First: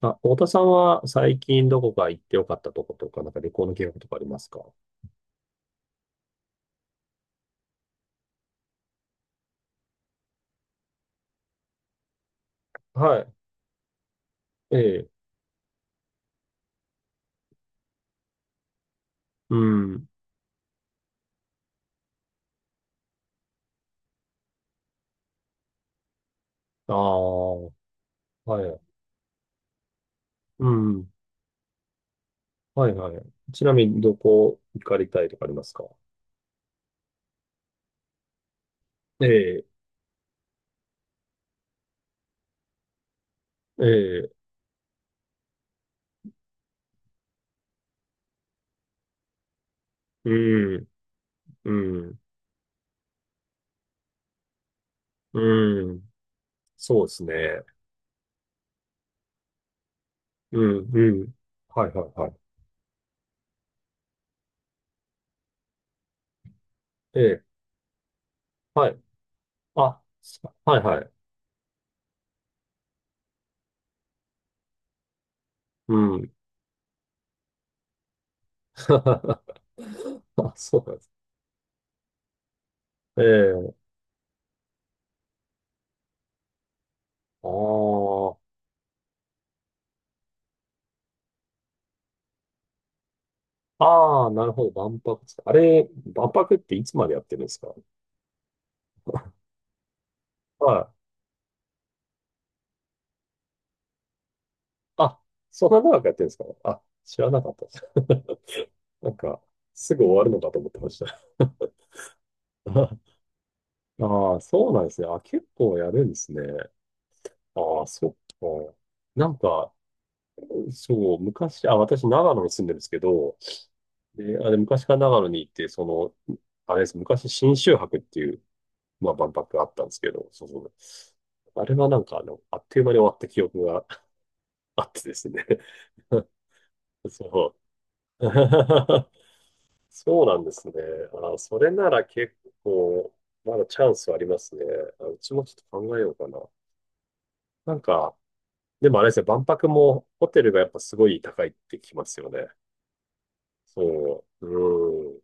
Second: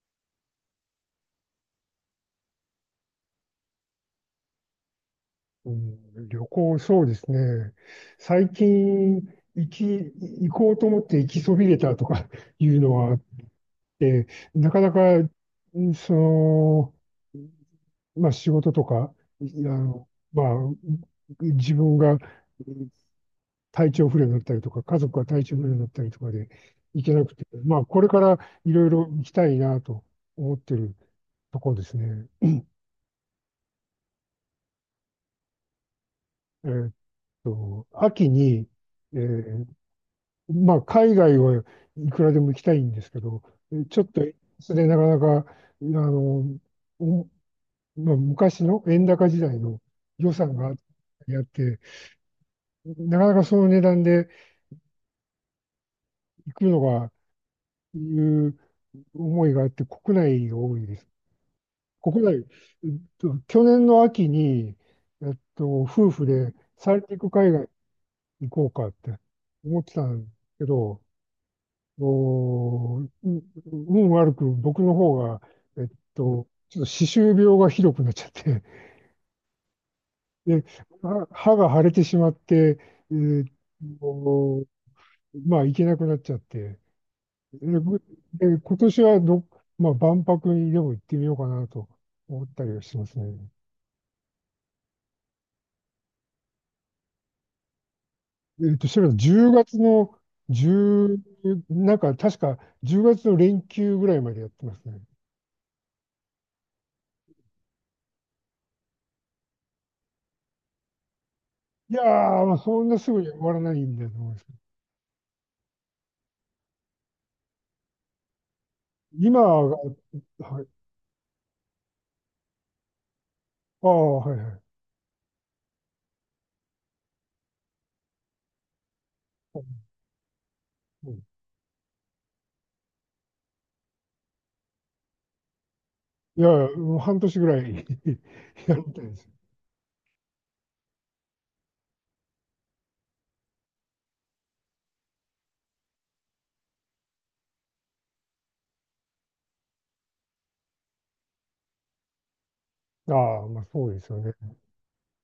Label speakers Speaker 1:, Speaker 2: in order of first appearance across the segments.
Speaker 1: あ、太田さんは最近どこか行ってよかったとことか、なんか旅行の計画とかありますか？
Speaker 2: うん、旅行、そうですね。最近、行き、行こうと思って行きそびれたとか いうのはあ
Speaker 1: は
Speaker 2: っ
Speaker 1: い。
Speaker 2: て、な
Speaker 1: え
Speaker 2: かな
Speaker 1: え。
Speaker 2: か、んその、まあ仕事とか、い
Speaker 1: う
Speaker 2: あ
Speaker 1: ん。
Speaker 2: の、まあ、自分がうん体調不良になったりとか、家族が体調不良になったりとかで
Speaker 1: ああ、
Speaker 2: 行けなくて、
Speaker 1: は
Speaker 2: まあこれからいろい
Speaker 1: い。
Speaker 2: ろ行きたいなと思っ
Speaker 1: う
Speaker 2: てる
Speaker 1: ん。
Speaker 2: ところですね。
Speaker 1: はいはい。ちなみにどこ行かれたいとかありますか？
Speaker 2: えーっ秋に、え
Speaker 1: ええ、
Speaker 2: ーまあ、海外はいくらでも行きたいんですけど、
Speaker 1: え
Speaker 2: ちょっと、
Speaker 1: え、
Speaker 2: それなかなか、の、おまあ、昔の円高時代の予
Speaker 1: う
Speaker 2: 算があっ
Speaker 1: ん、う
Speaker 2: て、
Speaker 1: ん、
Speaker 2: なかなかその値段で
Speaker 1: うん。
Speaker 2: 行くの
Speaker 1: そうで
Speaker 2: が、
Speaker 1: すね。
Speaker 2: いう思いがあって、国内が
Speaker 1: う
Speaker 2: 多い
Speaker 1: ん、
Speaker 2: です。
Speaker 1: うん。はいはい
Speaker 2: 国
Speaker 1: はい。
Speaker 2: 内、えっ去年の秋に、夫婦で三
Speaker 1: え
Speaker 2: 陸
Speaker 1: え、
Speaker 2: 海外行こうか
Speaker 1: は
Speaker 2: っ
Speaker 1: い。
Speaker 2: て思
Speaker 1: あ、
Speaker 2: ってたんですけ
Speaker 1: はい
Speaker 2: ど、
Speaker 1: はい。
Speaker 2: おー、運悪く僕の方が、えっ
Speaker 1: うん。
Speaker 2: ちょっと歯周病がひどくなっちゃって、
Speaker 1: あ、
Speaker 2: で、
Speaker 1: そうなんです。
Speaker 2: 歯が腫れてしまって、え
Speaker 1: え
Speaker 2: ーっ
Speaker 1: え、
Speaker 2: と、まあ、行けなくなっちゃって、
Speaker 1: あ
Speaker 2: で、
Speaker 1: あ。
Speaker 2: で今年はまあ、万博にでも行ってみようかなと思ったりはしますね。
Speaker 1: ああ、なるほど。万博ですか。あれ、万博っていつまでやってるんですか？
Speaker 2: それは10月の
Speaker 1: はい。
Speaker 2: 10、なんか確か10月の連休ぐらいまでやってますね。
Speaker 1: あ、そんな長くやってるんですか？あ、知らなかったです。なんか、すぐ終わるのかと思ってました。
Speaker 2: いやー、まあそん なすぐに終わらないんだと思い
Speaker 1: あ
Speaker 2: ま
Speaker 1: あ、
Speaker 2: すけど。
Speaker 1: そうなんですね。あ、結構やるんですね。ああ、そっか。なん
Speaker 2: 今、
Speaker 1: か、
Speaker 2: はい。
Speaker 1: そう、昔、あ、私、長野に住んでるんですけど、
Speaker 2: ああ、は
Speaker 1: で、
Speaker 2: い
Speaker 1: あ
Speaker 2: は
Speaker 1: れ、
Speaker 2: い。
Speaker 1: 昔から長野に行って、その、あれです、昔、信州博っていう、まあ、万博があったんですけど、そうそう。
Speaker 2: うん、
Speaker 1: あれはなんか、あっという間に終わった記憶があってですね。
Speaker 2: いやいや、もう半年ぐ
Speaker 1: そ
Speaker 2: らい やり
Speaker 1: う。
Speaker 2: たい です。
Speaker 1: そうなんですね。あ、それなら結構、まだチャンスありますね。あ、うちもちょっと考えようかな。なんか、でもあれですね、万博もホテルがやっぱすごい高いってきますよね。
Speaker 2: ああ、まあそうですよ
Speaker 1: そ
Speaker 2: ね。
Speaker 1: う。うん。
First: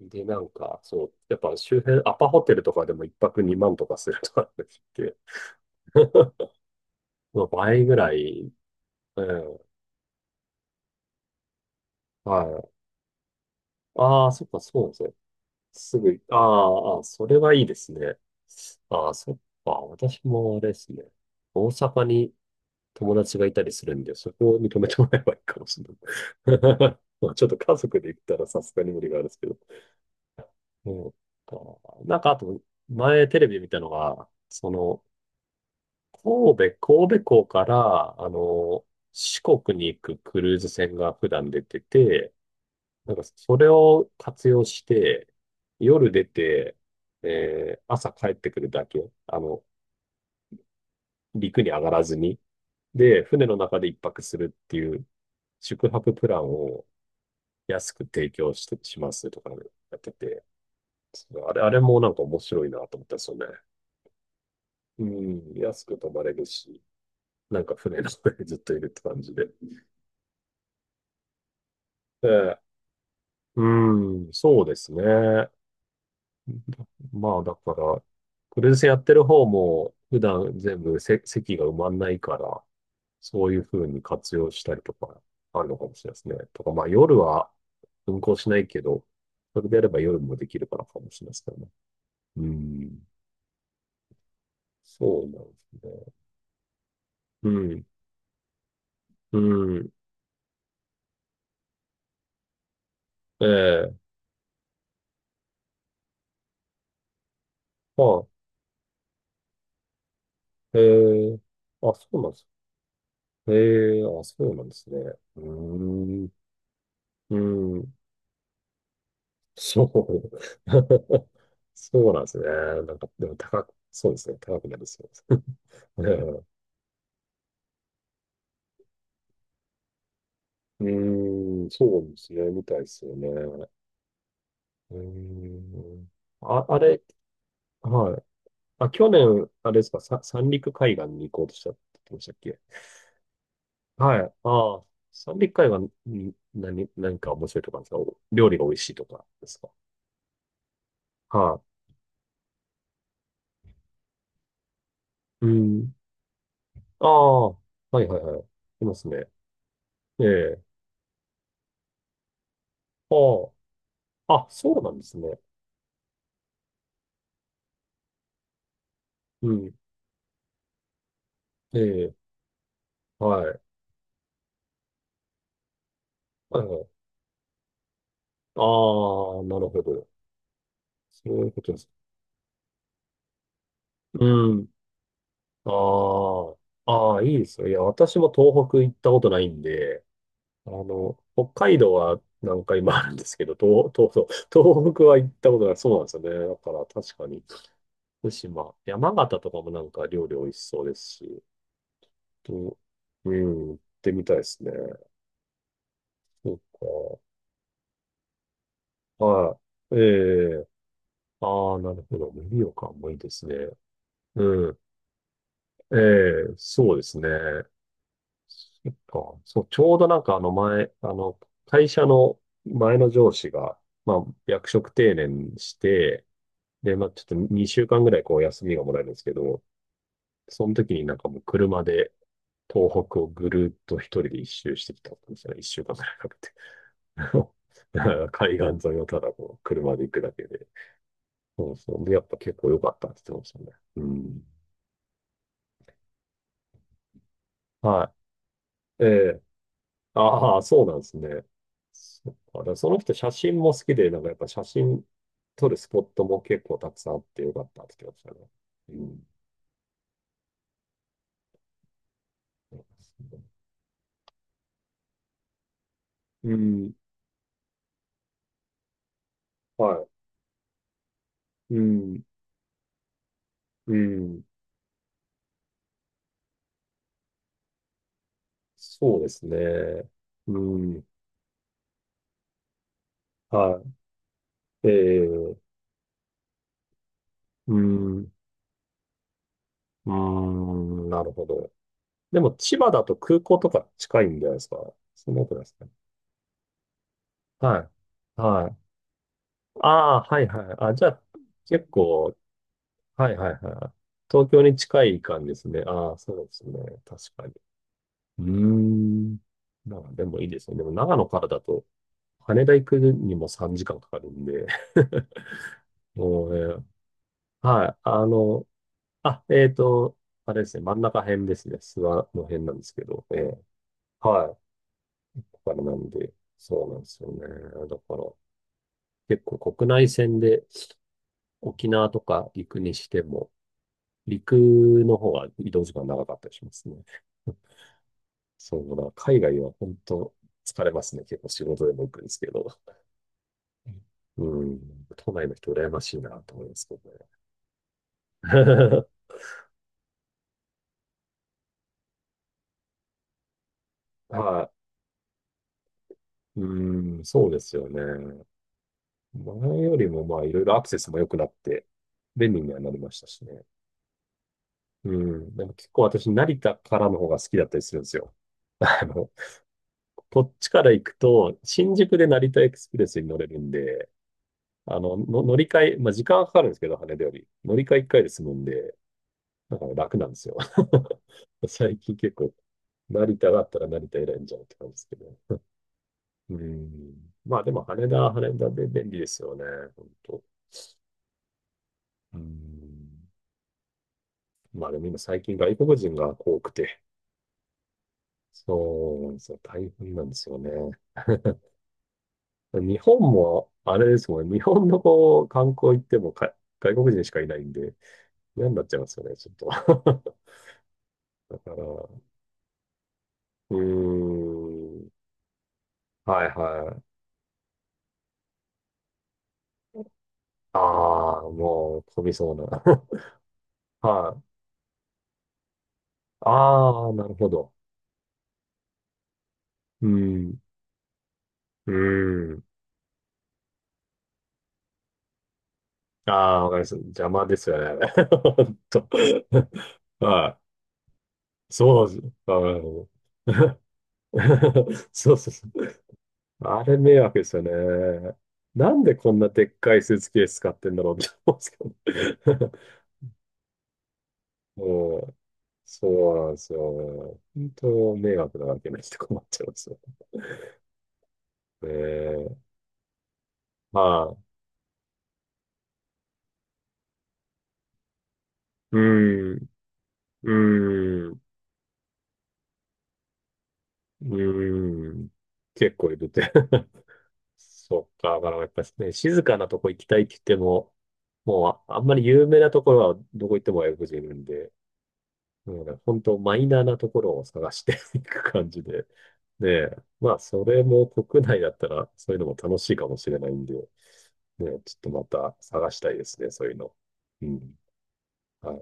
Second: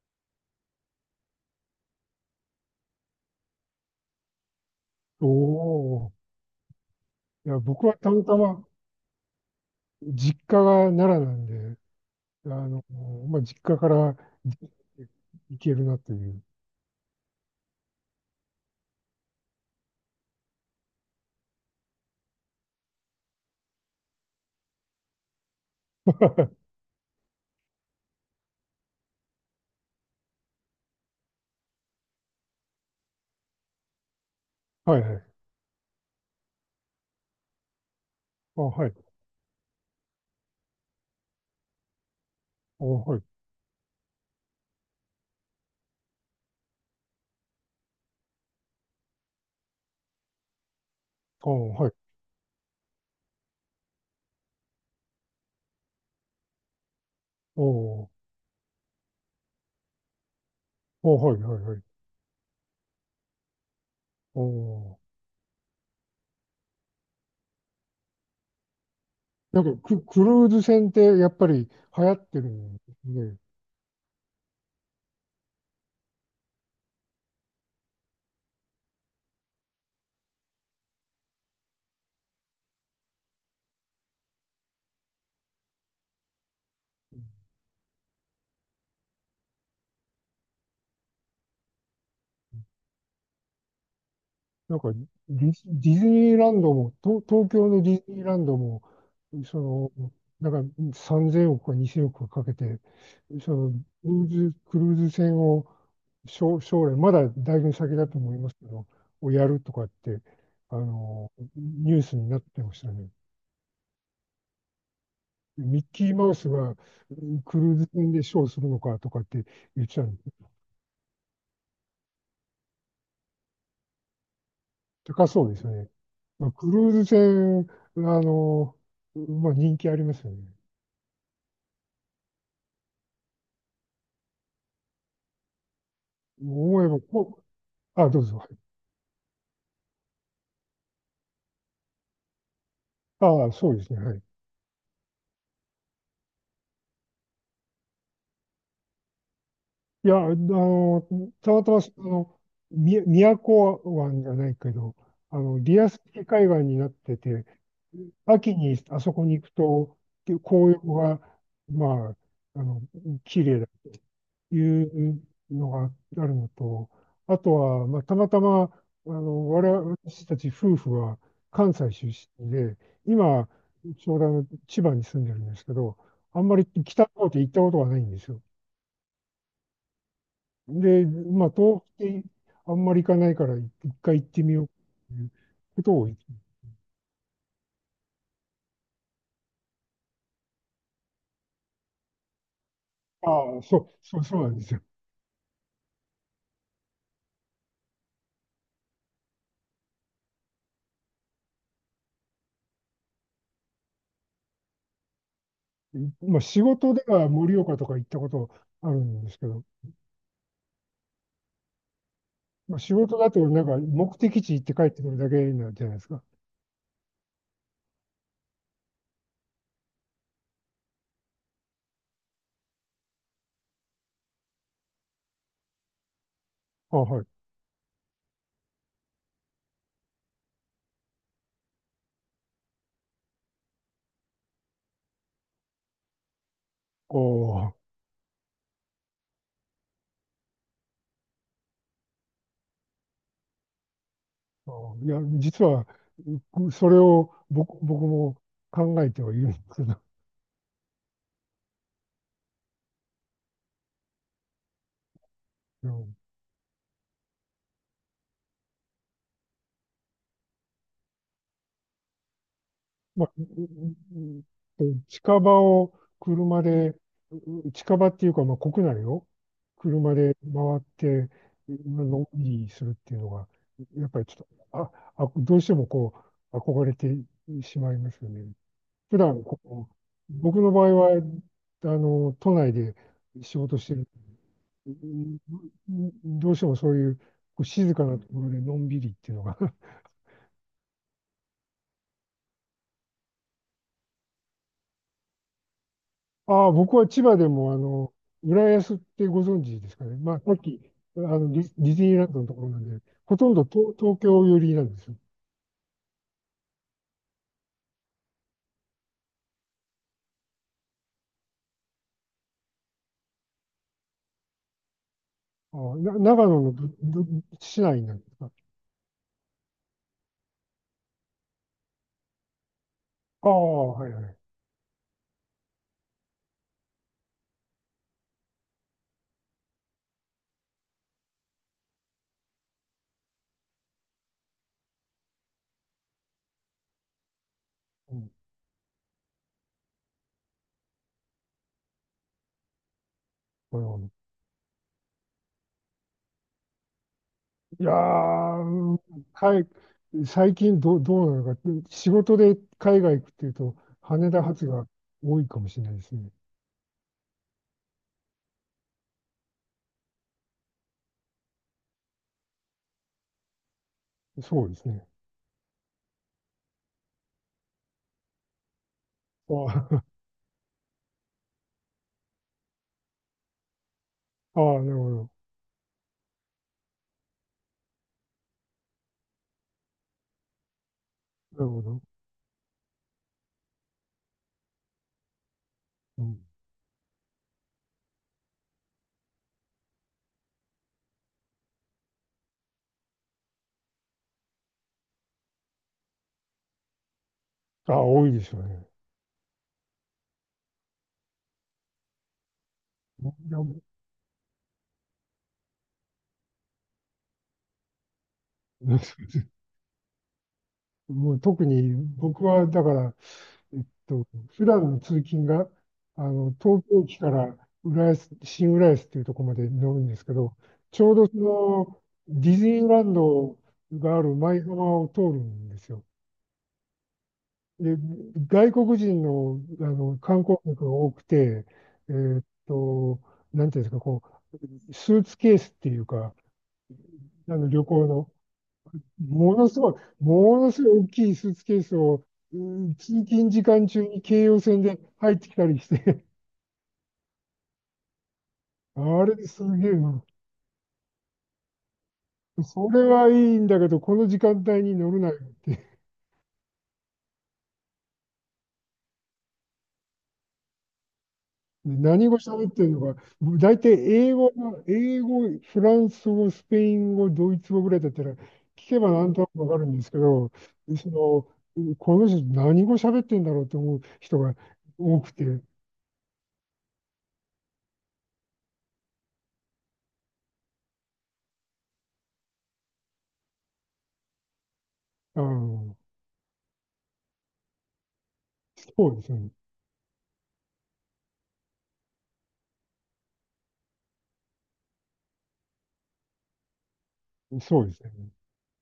Speaker 1: で、なんか、そう、やっぱ周辺、アパホテルとかでも一泊2万とかするとかって聞いて、
Speaker 2: おお。
Speaker 1: まあ
Speaker 2: いや、僕
Speaker 1: 倍
Speaker 2: は
Speaker 1: ぐ
Speaker 2: た
Speaker 1: ら
Speaker 2: また
Speaker 1: い、
Speaker 2: ま
Speaker 1: うん。
Speaker 2: 実家が奈良なんで、
Speaker 1: は
Speaker 2: あ
Speaker 1: い。
Speaker 2: の、まあ実家から
Speaker 1: ああ、そっか、そうですね。
Speaker 2: 行けるなっ
Speaker 1: す
Speaker 2: て
Speaker 1: ぐ、
Speaker 2: い
Speaker 1: あ
Speaker 2: う。
Speaker 1: あ、あ、それはいいですね。ああ、そっか。私もあれですね。大阪に友達がいたりするんで、そこを認めてもらえばいいかもしれない。まあ、ちょっと家族で行ったらさすがに無理があるんですけど。そうか。なんか、あと、前テレビ見たのが、そ
Speaker 2: はい
Speaker 1: の、
Speaker 2: はい。
Speaker 1: 神戸、神戸港から、
Speaker 2: あ、はい。
Speaker 1: 四国に行くクルーズ船が普段出てて、
Speaker 2: あ、
Speaker 1: なん
Speaker 2: はい。
Speaker 1: かそれを活用して、夜出て、朝帰ってくるだけ、あの、
Speaker 2: あ、
Speaker 1: 陸に上
Speaker 2: は
Speaker 1: が
Speaker 2: い。
Speaker 1: らずに、で、船の中で一泊するっていう宿泊プランを
Speaker 2: お
Speaker 1: 安く
Speaker 2: ー
Speaker 1: 提供して、しますとかね、やってて、
Speaker 2: おー
Speaker 1: そ
Speaker 2: はい
Speaker 1: う、あ
Speaker 2: は
Speaker 1: れ、
Speaker 2: い
Speaker 1: あ
Speaker 2: は
Speaker 1: れ
Speaker 2: い。
Speaker 1: もなんか面白いなと思ったんですよね。
Speaker 2: おお。
Speaker 1: うん、安く泊まれるし、なんか船の上でずっといるって感じで。
Speaker 2: なんかクルーズ船ってやっぱり流行っ
Speaker 1: え
Speaker 2: てる
Speaker 1: え、
Speaker 2: んで、
Speaker 1: うん、そうですね。まあ、だから、クルーズやってる方も、普段全部せ席が埋まんないから、そういう風に活用したりとか、あるのかもしれないですね。とか、まあ、夜は運行しないけど、それであれば夜もできるからかもしれないですけどね。うん。
Speaker 2: なんか
Speaker 1: そうなんです
Speaker 2: ディ
Speaker 1: ね。
Speaker 2: ズニーランドも、東
Speaker 1: う
Speaker 2: 東京の
Speaker 1: ん。
Speaker 2: ディズニーランドも、
Speaker 1: う
Speaker 2: そ
Speaker 1: ん。
Speaker 2: の、だから3000億か2000億かかけて、その
Speaker 1: ええ。
Speaker 2: クルーズ船を将来、まだだいぶ先
Speaker 1: ま
Speaker 2: だと
Speaker 1: あ、
Speaker 2: 思いますけど、をやるとかって、あ
Speaker 1: え
Speaker 2: の、
Speaker 1: え、あ、
Speaker 2: ニュー
Speaker 1: そ
Speaker 2: ス
Speaker 1: うな
Speaker 2: に
Speaker 1: んで
Speaker 2: なっ
Speaker 1: す。
Speaker 2: てましたね。
Speaker 1: ええ、あ、そうなんですね。う
Speaker 2: ミッキー
Speaker 1: ー
Speaker 2: マ
Speaker 1: ん。
Speaker 2: ウスが
Speaker 1: う
Speaker 2: クルーズ
Speaker 1: ん。
Speaker 2: 船でショーするのかとかって
Speaker 1: そ
Speaker 2: 言ってたんで、
Speaker 1: う。そうなんですね。なんか、でも高く、そうですね。高くなりそうです。
Speaker 2: 高そうですよね。まあ、クルーズ船、あの、まあ人気ありますよね。
Speaker 1: うん、うーん、そうですね。みたいですよね。うーん。あ、あ
Speaker 2: 思えば、
Speaker 1: れ、
Speaker 2: あ、
Speaker 1: は
Speaker 2: ど
Speaker 1: い。
Speaker 2: うぞ。はい。
Speaker 1: あ、去年、あれですか、さ、三陸海岸に行こうとしたって言ってましたっけ？
Speaker 2: ああ、そうですね。は
Speaker 1: はい。
Speaker 2: い。
Speaker 1: ああ、三陸海岸に何、何か面白いとかあるんですか？お料理が美味しいとかですか？
Speaker 2: いや、あの、た
Speaker 1: は
Speaker 2: またま、あの、宮古湾じゃないけど、あ
Speaker 1: い。う
Speaker 2: の、リア
Speaker 1: ん。
Speaker 2: ス式海岸になっ
Speaker 1: あ
Speaker 2: てて、
Speaker 1: あ、はいはいはい。
Speaker 2: 秋に
Speaker 1: いま
Speaker 2: あ
Speaker 1: す
Speaker 2: そこ
Speaker 1: ね。
Speaker 2: に行くと、
Speaker 1: ええ。
Speaker 2: 紅葉が、まあ、あの、綺
Speaker 1: あ
Speaker 2: 麗だ
Speaker 1: あ、あ、
Speaker 2: と
Speaker 1: そう
Speaker 2: い
Speaker 1: なんです
Speaker 2: う
Speaker 1: ね。
Speaker 2: のがあるのと、あとは、まあ、たまたま、あ
Speaker 1: う
Speaker 2: の、
Speaker 1: ん。
Speaker 2: 私たち夫婦は関
Speaker 1: え
Speaker 2: 西
Speaker 1: え、
Speaker 2: 出身で、
Speaker 1: は
Speaker 2: 今、
Speaker 1: い。
Speaker 2: ちょうどあの千葉に住んでるんですけど、あんま
Speaker 1: はい
Speaker 2: り
Speaker 1: はい。
Speaker 2: 北の方って行ったことがないんですよ。
Speaker 1: ああ、なるほど。
Speaker 2: で、
Speaker 1: そう
Speaker 2: ま
Speaker 1: い
Speaker 2: あ、
Speaker 1: うことで
Speaker 2: 東
Speaker 1: す。
Speaker 2: 北ってあんまり行かないから、一回行って
Speaker 1: う
Speaker 2: みよ
Speaker 1: ん。
Speaker 2: うという
Speaker 1: あ
Speaker 2: ことを言って、
Speaker 1: あ、ああ、いいですよ。いや、私も東北行ったことないんで、北海道は何回もあるんですけど、
Speaker 2: ああ、そう、
Speaker 1: 東、東、
Speaker 2: そ
Speaker 1: そ
Speaker 2: う、そうなんです
Speaker 1: う
Speaker 2: よ。
Speaker 1: 東北は行ったことない。そうなんですよね。だから確かに、福島、山形とかもなんか料理美味しそうですし、と、うん、行ってみたいですね。
Speaker 2: まあ、
Speaker 1: そう
Speaker 2: 仕事では盛岡とか行ったことある
Speaker 1: か。
Speaker 2: んですけ
Speaker 1: は
Speaker 2: ど、
Speaker 1: い。ええ、ああ、なるほど。盛
Speaker 2: まあ、
Speaker 1: 岡
Speaker 2: 仕
Speaker 1: もいい
Speaker 2: 事
Speaker 1: で
Speaker 2: だと
Speaker 1: すね。
Speaker 2: なんか目的地行っ
Speaker 1: う
Speaker 2: て
Speaker 1: ん。
Speaker 2: 帰ってくるだけなんじゃな
Speaker 1: え
Speaker 2: いですか。
Speaker 1: え、そうですね。そっか。そう、ちょうどなんかあの前、会社の前の上司が、まあ、役職定年して、で、
Speaker 2: あ、
Speaker 1: まあ、
Speaker 2: は
Speaker 1: ちょっ
Speaker 2: い。
Speaker 1: と2週間ぐらいこう休みがもらえるんですけど、その時になんかもう車で東北をぐるっと一人で一周してきたんですよね。一週間ぐらいかけて。
Speaker 2: おあ
Speaker 1: だから海岸沿いをただこう車で行くだけで。そうそう。で、やっぱ結構良かったって言ってましたね。うん。
Speaker 2: あいや、実は、それを僕
Speaker 1: は
Speaker 2: も考
Speaker 1: い。え
Speaker 2: えてはい
Speaker 1: え、
Speaker 2: るんですけど、
Speaker 1: ああ、そうなんですね。そっか。だからその人写真も好きで、なんかやっぱ写真撮るス
Speaker 2: う
Speaker 1: ポッ
Speaker 2: ん
Speaker 1: トも結構たくさんあってよかったって言ってましたね。うん。
Speaker 2: まあ、ううう近場を
Speaker 1: う
Speaker 2: 車
Speaker 1: ん。
Speaker 2: で、近場っていうか、まあ、国内を、
Speaker 1: は
Speaker 2: 車で回って、
Speaker 1: い。う
Speaker 2: の
Speaker 1: ん。
Speaker 2: んびりするっていうのが、
Speaker 1: う
Speaker 2: やっぱりち
Speaker 1: ん。
Speaker 2: ょっと、どうしてもこう、憧れてしまいますよね。
Speaker 1: そ
Speaker 2: 普
Speaker 1: うで
Speaker 2: 段
Speaker 1: す
Speaker 2: こう、
Speaker 1: ね。う
Speaker 2: 僕の場合
Speaker 1: ん。
Speaker 2: は、あの、都内で仕事
Speaker 1: は
Speaker 2: してる、うん
Speaker 1: い。ええ、
Speaker 2: どうしてもそういう、こう
Speaker 1: う
Speaker 2: 静かなと
Speaker 1: ん。
Speaker 2: ころでのんびりっていうのが。
Speaker 1: うん。なるほど。でも、千葉だと空港とか近いんじゃないですか？そんなことないですかね。
Speaker 2: ああ、僕は千葉でも、あ
Speaker 1: は
Speaker 2: の、
Speaker 1: い。は
Speaker 2: 浦
Speaker 1: い。
Speaker 2: 安ってご存知ですかね。
Speaker 1: ああ、
Speaker 2: ま
Speaker 1: は
Speaker 2: あ、
Speaker 1: い
Speaker 2: さっ
Speaker 1: はい。
Speaker 2: き、
Speaker 1: あ、じゃ
Speaker 2: あ
Speaker 1: あ、
Speaker 2: の、
Speaker 1: 結
Speaker 2: ディズニーラン
Speaker 1: 構
Speaker 2: ドのところなんで、
Speaker 1: はい
Speaker 2: ほと
Speaker 1: はい
Speaker 2: ん
Speaker 1: は
Speaker 2: ど
Speaker 1: いはい。
Speaker 2: 東京
Speaker 1: 東
Speaker 2: 寄
Speaker 1: 京
Speaker 2: り
Speaker 1: に
Speaker 2: なんで
Speaker 1: 近
Speaker 2: すよ。
Speaker 1: い感じですね。ああ、そうですね。確かに。うーん。まあ、でもいいですね。でも長野からだと、羽田行くにも3時間かんかかるんで。
Speaker 2: ああ、長
Speaker 1: もう
Speaker 2: 野の
Speaker 1: ね、
Speaker 2: 市
Speaker 1: はい。
Speaker 2: 内なんで
Speaker 1: あ
Speaker 2: すか？
Speaker 1: の、あ、あれですね。真ん中辺ですね。諏訪の辺なんですけど。え
Speaker 2: あ
Speaker 1: え。
Speaker 2: あ、はいはい。
Speaker 1: はい。だからなんで、そうなんですよね。だから、結構国内線で沖縄とか行くにしても、陸の方が移動時間長かったりしますね。
Speaker 2: うん、
Speaker 1: そうだ、海外は本当疲れますね。結構仕事でも行くんですけど。
Speaker 2: なるほど。
Speaker 1: うん、都内の人羨ましいなと思いますけどね。
Speaker 2: いやー、うん はい。最近どうなのか、仕事で海外行くっていうと、羽田発
Speaker 1: は
Speaker 2: が多いかもしれないですね。
Speaker 1: い。うん、そうですよね。前よりもまあいろいろアクセスも良くなって便利にはなりましたしね。
Speaker 2: そうですね。
Speaker 1: うん、でも結構私成田からの方が好きだったりするんですよ。あの、
Speaker 2: あー
Speaker 1: こっちから行くと新宿で成田エクスプレスに乗れるんで、
Speaker 2: あー、あなる
Speaker 1: あ
Speaker 2: ほ
Speaker 1: の、
Speaker 2: ど。
Speaker 1: の乗り換え、まあ時間はかかるんですけど、羽田より。乗り換え1回で済むんで、だから楽なんですよ。
Speaker 2: なるほ
Speaker 1: 最
Speaker 2: ど。
Speaker 1: 近結構、成田があったら成田選んじゃうって感じですけど。
Speaker 2: うん、
Speaker 1: うん。まあでも羽田は羽田で便利ですよね。本当。うん。まあでも今最近外国人が多くて、
Speaker 2: ああ、多いでしょうね。
Speaker 1: そうなんですよ。大変なんですよね。日本
Speaker 2: いや
Speaker 1: も、
Speaker 2: も
Speaker 1: あれですもんね。日本のこう、観光行ってもか外国人しかいないんで、嫌になっち
Speaker 2: う
Speaker 1: ゃいますよね、ちょっと。
Speaker 2: もう
Speaker 1: だ
Speaker 2: 特
Speaker 1: から、
Speaker 2: に
Speaker 1: う
Speaker 2: 僕はだから、
Speaker 1: ー
Speaker 2: えっと、普段の
Speaker 1: ん。
Speaker 2: 通勤が、あ
Speaker 1: は
Speaker 2: の、
Speaker 1: い
Speaker 2: 東
Speaker 1: はい。
Speaker 2: 京駅から浦安、新浦安っていうところまで乗るんですけど、ちょうどそ
Speaker 1: ああ、も
Speaker 2: の、
Speaker 1: う飛び
Speaker 2: デ
Speaker 1: そう
Speaker 2: ィ
Speaker 1: な。
Speaker 2: ズニーランド がある
Speaker 1: はい。
Speaker 2: 舞浜を通るんですよ。
Speaker 1: ああ、なるほど。
Speaker 2: で、外国人の、あ
Speaker 1: う
Speaker 2: の観光
Speaker 1: ん。
Speaker 2: 客が多くて、
Speaker 1: う
Speaker 2: えーっ
Speaker 1: ん。
Speaker 2: と、なんていうんですか、こう、スーツケースっていう
Speaker 1: あ
Speaker 2: か、
Speaker 1: あ、わかります。邪魔
Speaker 2: あ
Speaker 1: で
Speaker 2: の
Speaker 1: す
Speaker 2: 旅
Speaker 1: よね。
Speaker 2: 行の、
Speaker 1: ほんと
Speaker 2: ものすごい、
Speaker 1: は
Speaker 2: もの
Speaker 1: い。
Speaker 2: すごい大きいスーツケース
Speaker 1: そうで
Speaker 2: を、
Speaker 1: す。あ
Speaker 2: うん
Speaker 1: ー
Speaker 2: 通勤時間中に京葉線で
Speaker 1: そ
Speaker 2: 入
Speaker 1: うそ
Speaker 2: っ
Speaker 1: う
Speaker 2: て
Speaker 1: そ
Speaker 2: きたり
Speaker 1: う。
Speaker 2: して
Speaker 1: あれ迷惑ですよね。なんで
Speaker 2: あ
Speaker 1: こん
Speaker 2: れ
Speaker 1: な
Speaker 2: す
Speaker 1: でっ
Speaker 2: げえ
Speaker 1: かいスー
Speaker 2: な。
Speaker 1: ツケース使ってんだろうって思うんですけど。
Speaker 2: それはいいんだけど、この時間 帯に乗
Speaker 1: も
Speaker 2: るな
Speaker 1: う、
Speaker 2: よって。
Speaker 1: そうなんですよ。本当迷惑なわけないと困っちゃいますよ。え
Speaker 2: で何語
Speaker 1: え、
Speaker 2: 喋ってるのか。大体
Speaker 1: ま
Speaker 2: 英
Speaker 1: あ、
Speaker 2: 語が、フランス語、スペイン語、ドイツ語ぐらいだったら、聞
Speaker 1: う
Speaker 2: けばなんとなくわ
Speaker 1: ん。
Speaker 2: かるんですけど、そ
Speaker 1: うん。
Speaker 2: の、この人何語喋ってんだろうと思う
Speaker 1: う
Speaker 2: 人が
Speaker 1: ー
Speaker 2: 多
Speaker 1: ん。
Speaker 2: くて、
Speaker 1: 結構いるって。そっか。だからやっぱりね、静かなとこ行きたいって言っても、もう、あ、あんまり有名なところはどこ行っても外国人いるんで、
Speaker 2: あ
Speaker 1: なので、
Speaker 2: の、
Speaker 1: 本当マイナーなところを探して いく感じで。
Speaker 2: そうですね。
Speaker 1: で、まあ、それも国内だったら、そういうのも楽しいかもしれないんで、ねえ、ちょっとまた探したいですね、そういうの。うん。
Speaker 2: そうですね。
Speaker 1: はい